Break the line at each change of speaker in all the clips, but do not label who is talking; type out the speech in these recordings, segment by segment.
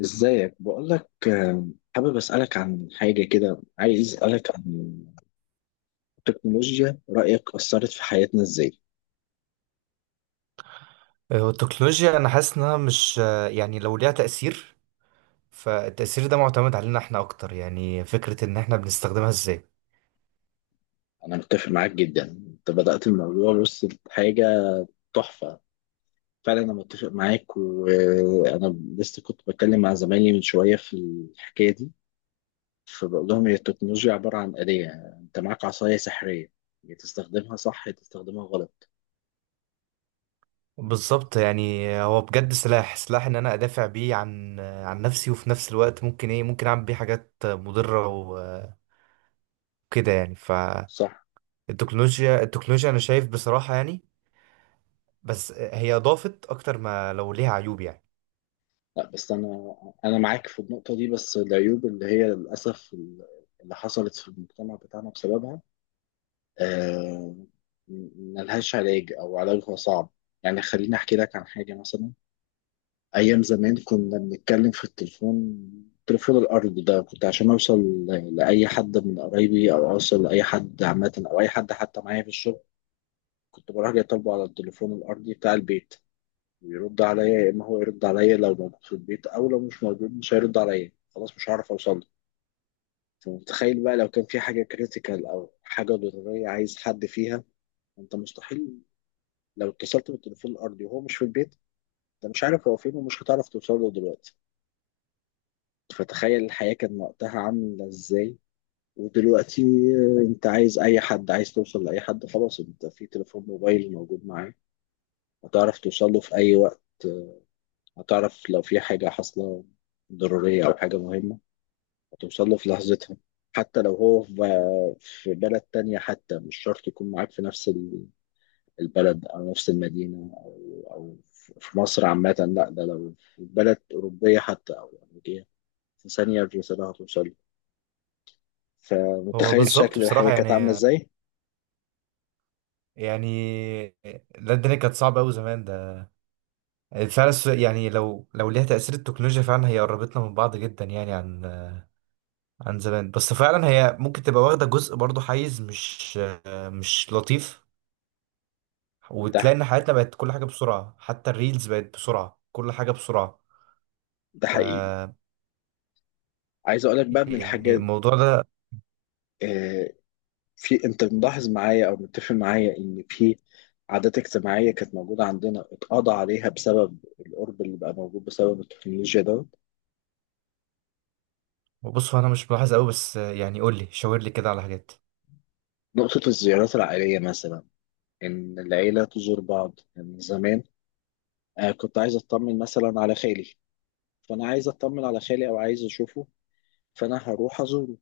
ازيك؟ بقول لك، حابب اسالك عن حاجه كده، عايز اسالك عن التكنولوجيا، رايك اثرت في حياتنا ازاي؟
هو التكنولوجيا انا حاسس انها مش، يعني لو ليها تأثير فالتأثير ده معتمد علينا احنا اكتر، يعني فكرة ان احنا بنستخدمها ازاي.
انا متفق معاك جدا، انت بدات الموضوع، بص حاجه تحفه. فعلا انا متفق معاك، وانا لسه كنت بتكلم مع زمايلي من شويه في الحكايه دي. فبقول لهم هي التكنولوجيا عباره عن آلية، انت معاك عصايه سحريه، يا تستخدمها صح يا تستخدمها غلط.
بالظبط، يعني هو بجد سلاح سلاح ان انا ادافع بيه عن نفسي، وفي نفس الوقت ممكن ايه، ممكن اعمل بيه حاجات مضرة وكده يعني.
صح.
فالتكنولوجيا انا شايف بصراحة يعني، بس هي اضافت اكتر ما لو ليها عيوب يعني.
لا، بس انا معاك في النقطه دي، بس العيوب اللي هي للاسف اللي حصلت في المجتمع بتاعنا بسببها، آه، ملهاش علاج او علاجها صعب. يعني خليني احكي لك عن حاجه مثلا. ايام زمان كنا بنتكلم في التليفون، التليفون الارضي ده، كنت عشان اوصل لاي حد من قرايبي، او اوصل لاي حد عامه، او اي حد حتى معايا في الشغل، كنت بروح جاي طالبه على التليفون الارضي بتاع البيت. يرد عليا، يا اما هو يرد عليا لو موجود في البيت، او لو مش موجود مش هيرد عليا، خلاص مش هعرف اوصل له. فمتخيل بقى لو كان في حاجه كريتيكال او حاجه ضروريه عايز حد فيها؟ انت مستحيل، لو اتصلت بالتليفون الارضي وهو مش في البيت، انت مش عارف هو فين، ومش هتعرف توصل له دلوقتي. فتخيل الحياه كان وقتها عامله ازاي؟ ودلوقتي، انت عايز اي حد، عايز توصل لاي حد، خلاص، انت في تليفون موبايل موجود معاك، هتعرف توصل له في اي وقت. هتعرف لو في حاجه حاصله ضروريه او حاجه مهمه، هتوصل له في لحظتها. حتى لو هو في بلد تانية، حتى مش شرط يكون معاك في نفس البلد أو نفس المدينة أو في مصر عامة، لا، ده لو في بلد أوروبية حتى أو أمريكية، في ثانية الرسالة هتوصل له.
هو
فمتخيل
بالظبط
شكل الحياة
بصراحة
كانت عاملة
يعني
إزاي؟
يعني لا الدنيا كانت صعبة أوي زمان ده. فعلا يعني لو ليها تأثير التكنولوجيا فعلا، هي قربتنا من بعض جدا يعني عن زمان، بس فعلا هي ممكن تبقى واخدة جزء برضه حيز مش لطيف.
ده
وتلاقي ان حياتنا بقت كل حاجة بسرعة، حتى الريلز بقت بسرعة، كل حاجة بسرعة.
ده حقيقي.
ف،
عايز أقولك بقى من
يعني
الحاجات،
الموضوع ده.
آه، في، أنت ملاحظ معايا أو متفق معايا إن في عادات اجتماعية كانت موجودة عندنا اتقضى عليها بسبب القرب اللي بقى موجود بسبب التكنولوجيا ده؟
بص هو انا مش ملاحظ قوي، بس يعني قول لي شاور لي كده على حاجات.
نقطة الزيارات العائلية مثلا، إن العيلة تزور بعض من زمان. كنت عايز أطمن مثلا على خالي، فأنا عايز أطمن على خالي أو عايز أشوفه، فأنا هروح أزوره،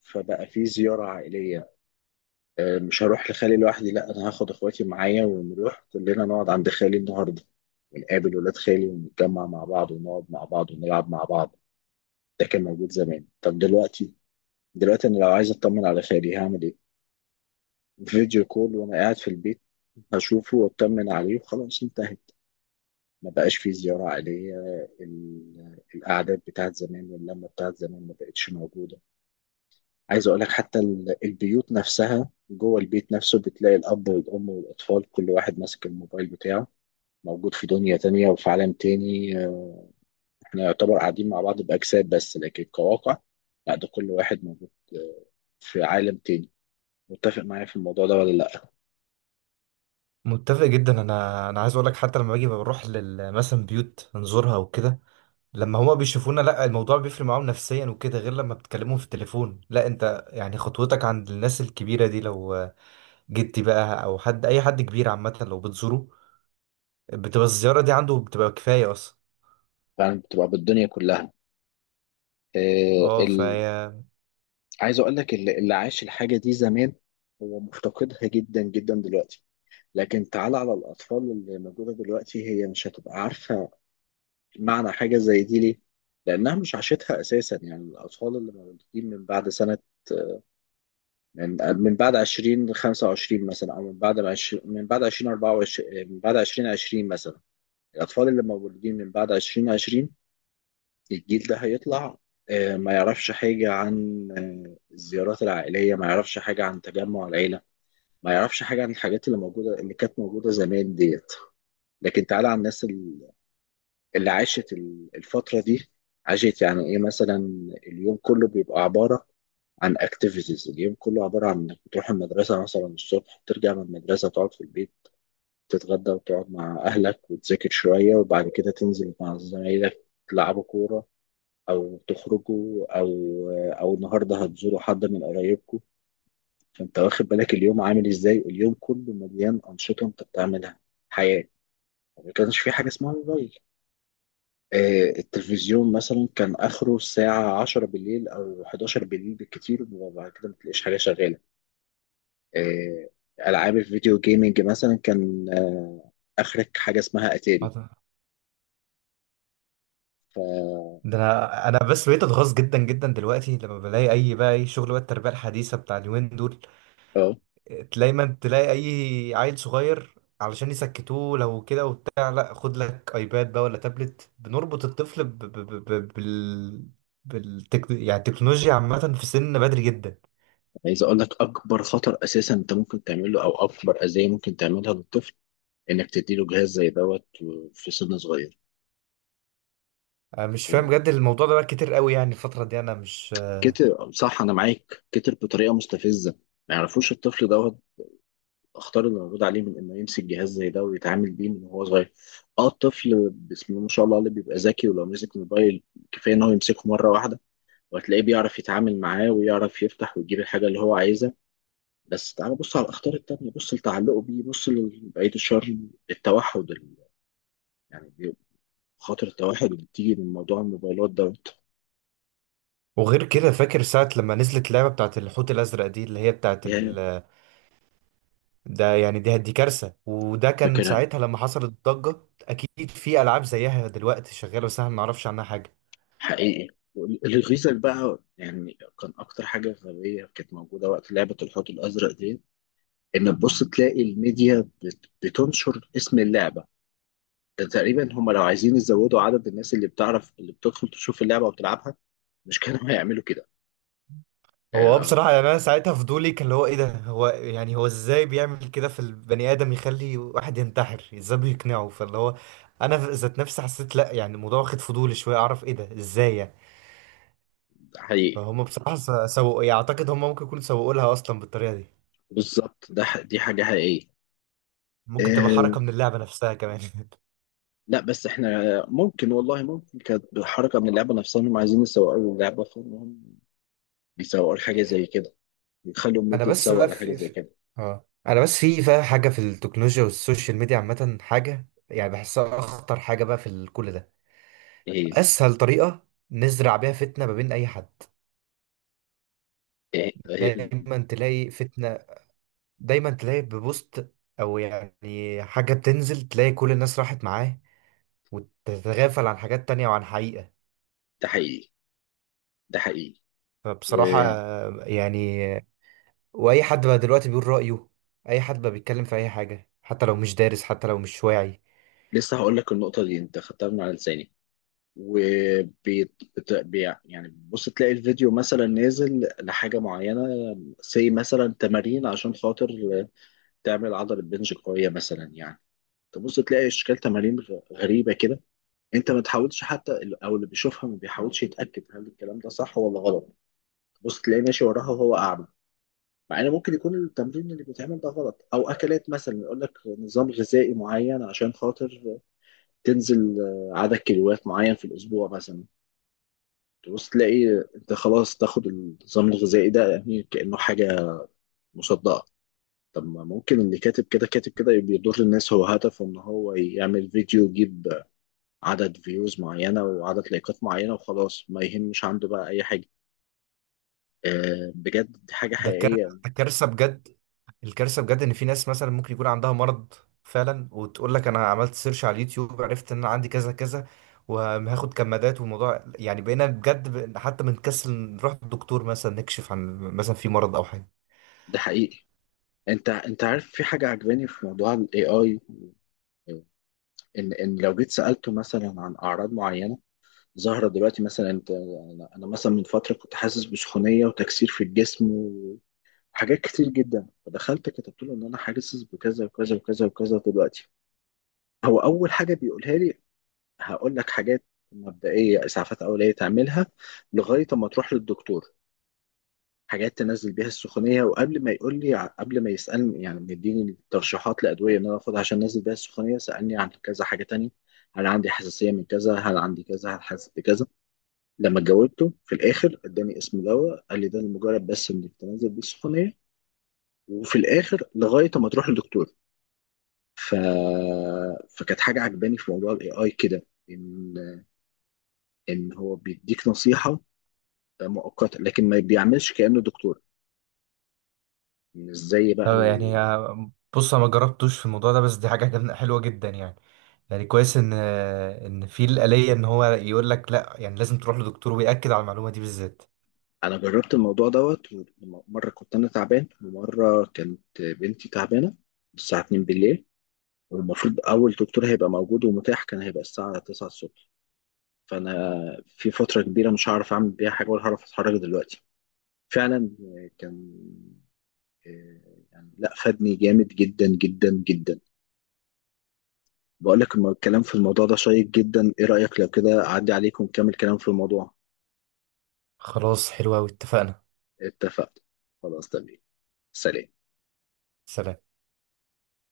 فبقى في زيارة عائلية. مش هروح لخالي لوحدي، لا، أنا هاخد إخواتي معايا ونروح كلنا نقعد عند خالي النهاردة، ونقابل ولاد خالي ونتجمع مع بعض ونقعد مع بعض ونلعب مع بعض. ده كان موجود زمان. طب دلوقتي، دلوقتي أنا لو عايز أطمن على خالي هعمل إيه؟ فيديو كول، وانا قاعد في البيت اشوفه واطمن عليه، وخلاص انتهت، ما بقاش في زيارة عائلية. القعدات بتاعت زمان واللمة بتاعت زمان ما بقتش موجودة. عايز اقول لك حتى البيوت نفسها، جوه البيت نفسه بتلاقي الاب والام والاطفال كل واحد ماسك الموبايل بتاعه، موجود في دنيا تانية وفي عالم تاني. احنا يعتبر قاعدين مع بعض بأجساد بس، لكن كواقع لا، ده كل واحد موجود في عالم تاني. متفق معايا في الموضوع ده ولا لا؟
متفق جدا، انا عايز اقول لك، حتى لما باجي بروح لل مثلا بيوت نزورها وكده، لما هما بيشوفونا لا الموضوع بيفرق معاهم نفسيا وكده، غير لما بتكلمهم في التليفون. لا انت يعني خطوتك عند الناس الكبيرة دي، لو جدي بقى او حد اي حد كبير عامة لو بتزوره بتبقى الزيارة دي عنده بتبقى كفاية اصلا.
فعلا، بتبقى بالدنيا كلها. آه،
اه
ال...
فهي.
عايز اقول لك، اللي عاش الحاجه دي زمان هو مفتقدها جدا جدا دلوقتي. لكن تعال على الاطفال اللي موجوده دلوقتي، هي مش هتبقى عارفه معنى حاجه زي دي ليه، لانها مش عاشتها اساسا. يعني الاطفال اللي مولودين من بعد سنه، من من بعد 2025 مثلا، او من بعد 20، من بعد 2024، من بعد 2020 مثلا. الاطفال اللي مولودين من بعد 2020، الجيل ده هيطلع ما يعرفش حاجة عن الزيارات العائلية، ما يعرفش حاجة عن تجمع العيلة، ما يعرفش حاجة عن الحاجات اللي موجودة اللي كانت موجودة زمان ديت. لكن تعالى على الناس اللي عاشت الفترة دي، عاشت يعني ايه مثلا؟ اليوم كله بيبقى عبارة عن اكتيفيتيز، اليوم كله عبارة عن انك بتروح المدرسة مثلا الصبح، ترجع من المدرسة تقعد في البيت، تتغدى وتقعد مع أهلك وتذاكر شوية، وبعد كده تنزل مع زمايلك تلعبوا كورة، او تخرجوا، او النهارده هتزوروا حد من قرايبكم. فانت واخد بالك اليوم عامل ازاي؟ اليوم كله مليان انشطه انت بتعملها، حياه. ما كانش في حاجه اسمها موبايل، التلفزيون مثلا كان اخره الساعه 10 بالليل او 11 بالليل بالكتير، وبعد كده ما تلاقيش حاجه شغاله. آه، العاب الفيديو جيمنج مثلا، كان اخرك حاجه اسمها اتاري.
ده
ف
انا بس بقيت اتغاظ جدا جدا دلوقتي لما بلاقي اي بقى اي شغل بقى التربية الحديثة بتاع اليومين دول،
اه
دايما تلاقي اي عيل صغير علشان يسكتوه لو كده وبتاع، لا خد لك ايباد بقى ولا تابلت، بنربط الطفل يعني التكنولوجيا عامة في سن بدري جدا.
عايز اقول لك، اكبر خطر اساسا انت ممكن تعمله، او اكبر اذيه ممكن تعملها للطفل، انك تديله جهاز زي دوت في سن صغير.
أنا مش فاهم بجد الموضوع ده بقى كتير قوي، يعني الفترة دي أنا مش.
كتر، صح، انا معاك، كتر بطريقه مستفزه. ما يعرفوش الطفل دوت اخطار اللي موجود عليه من انه يمسك جهاز زي ده ويتعامل بيه من وهو صغير. اه، الطفل بسم الله ما شاء الله اللي بيبقى ذكي، ولو مسك موبايل كفايه ان هو يمسكه مره واحده، وهتلاقيه بيعرف يتعامل معاه ويعرف يفتح ويجيب الحاجه اللي هو عايزها. بس تعال بص على الاخطار التانيه، بص لتعلقه بيه، بص لبعيد الشر، التوحد، يعني خاطر التوحد اللي بتيجي من موضوع الموبايلات دوت.
وغير كده، فاكر ساعة لما نزلت لعبة بتاعت الحوت الأزرق دي اللي هي بتاعت ال...، ده يعني دي كارثة، وده كان
فاكرها.
ساعتها لما حصلت الضجة. أكيد في ألعاب زيها دلوقتي شغالة، بس احنا ما نعرفش عنها حاجة.
حقيقي. الريزل بقى، يعني كان اكتر حاجه غبيه كانت موجوده وقت لعبه الحوت الازرق دي، ان تبص تلاقي الميديا بتنشر اسم اللعبه. ده تقريبا، هم لو عايزين يزودوا عدد الناس اللي بتعرف، اللي بتدخل تشوف اللعبه وتلعبها، مش كانوا هيعملوا كده؟
هو
آه،
بصراحة يعني، أنا ساعتها فضولي كان اللي هو إيه ده، هو يعني هو إزاي بيعمل كده في البني آدم، يخلي واحد ينتحر إزاي بيقنعه. فاللي هو أنا ذات نفسي حسيت لأ، يعني الموضوع واخد فضولي شوية، أعرف إيه ده إزاي يعني.
ده حقيقي.
فهم بصراحة سوقوا، يعني أعتقد هم ممكن يكونوا سوقوا لها أصلا بالطريقة دي.
بالظبط، دي حاجه حقيقيه.
ممكن تبقى
آه،
حركة من اللعبة نفسها كمان
لا، بس احنا، ممكن، والله ممكن كانت حركه من اللعبه نفسها، انهم عايزين يسوقوا اللعبه فانهم بيسوقوا حاجه زي كده، يخلوا
أنا
الميديا
بس
تسوق
بقى
لحاجه
في,
زي
في...
كده.
أنا بس في بقى حاجة في التكنولوجيا والسوشيال ميديا عامة، حاجة يعني بحسها أخطر حاجة بقى في كل ده.
ايه،
أسهل طريقة نزرع بيها فتنة ما بين أي حد.
ايه، إيه،
دايما تلاقي فتنة، دايما تلاقي ببوست او يعني حاجة بتنزل، تلاقي كل الناس راحت معاه، وتتغافل عن حاجات تانية وعن حقيقة.
ده حقيقي، ده حقيقي،
فبصراحة
ولسه.
يعني، واي حد بقى دلوقتي بيقول رأيه، اي حد بقى بيتكلم في اي حاجة حتى لو مش دارس حتى لو مش واعي.
هقول لك النقطة دي انت خدتها من على لساني، وبي يعني بص، تلاقي الفيديو مثلا نازل لحاجة معينة، زي مثلا تمارين عشان خاطر تعمل عضلة بنج قوية مثلا يعني، تبص تلاقي اشكال تمارين غريبة كده، انت ما تحاولش حتى، او اللي بيشوفها ما بيحاولش يتأكد هل الكلام ده صح ولا غلط، بص تلاقيه ماشي وراها وهو أعمى، مع ان ممكن يكون التمرين اللي بيتعمل ده غلط. او اكلات مثلا، يقول لك نظام غذائي معين عشان خاطر تنزل عدد كيلوات معين في الاسبوع مثلا، تبص تلاقي انت خلاص تاخد النظام الغذائي ده، يعني كانه حاجه مصدقه. طب ما ممكن اللي كاتب كده، كاتب كده بيضر الناس، هو هدفه ان هو يعمل فيديو يجيب عدد فيوز معينه وعدد لايكات معينه وخلاص، ما يهمش عنده بقى اي حاجه. بجد دي حاجه
ده كار-
حقيقيه.
ده كارثة بجد. الكارثه بجد ان في ناس مثلا ممكن يكون عندها مرض فعلا، وتقول لك انا عملت سيرش على اليوتيوب، عرفت ان انا عندي كذا كذا وهاخد كمادات، والموضوع يعني بقينا بجد حتى بنكسل نروح للدكتور مثلا نكشف عن مثلا في مرض او حاجه.
ده حقيقي. انت عارف، في حاجه عجباني في موضوع الاي اي، ان ان لو جيت سالته مثلا عن اعراض معينه ظاهره دلوقتي مثلا، انت انا أنا مثلا من فتره كنت حاسس بسخونيه وتكسير في الجسم وحاجات كتير جدا، فدخلت كتبت له ان انا حاسس بكذا وكذا وكذا وكذا دلوقتي. هو اول حاجه بيقولها لي: هقول لك حاجات مبدئيه، اسعافات اوليه تعملها لغايه اما تروح للدكتور، حاجات تنزل بيها السخونيه. وقبل ما يقول لي قبل ما يسالني يعني مديني ترشيحات لادويه ان انا اخدها عشان انزل بيها السخونيه، سالني عن كذا حاجه تانية: هل عندي حساسيه من كذا؟ هل عندي كذا؟ هل حاسس بكذا؟ لما جاوبته في الاخر اداني اسم دواء، قال لي ده لمجرد بس انك تنزل بيه السخونيه، وفي الاخر لغايه ما تروح للدكتور. ف... فكانت حاجه عجباني في موضوع الاي اي كده، ان هو بيديك نصيحه مؤقته، لكن ما بيعملش كانه دكتور، مش زي بقى.
طب يعني بص انا ما جربتوش في الموضوع ده، بس دي حاجه حلوه جدا يعني. يعني كويس ان ان في الآلية ان هو يقول لك لا، يعني لازم تروح لدكتور، ويأكد على المعلومه دي بالذات.
انا جربت الموضوع دوت، ومره كنت انا تعبان ومره كانت بنتي تعبانه الساعه 2 بالليل، والمفروض اول دكتور هيبقى موجود ومتاح كان هيبقى الساعه 9 الصبح، فانا في فتره كبيره مش هعرف اعمل بيها حاجه ولا هعرف اتحرك دلوقتي. فعلا كان، يعني لا، فادني جامد جدا جدا جدا. بقول لك، الكلام في الموضوع ده شيق جدا، ايه رايك لو كده اعدي عليكم ونكمل كلام في الموضوع؟
خلاص حلوه قوي اتفقنا.
اتفقت، خلاص تمام. سلام.
سلام.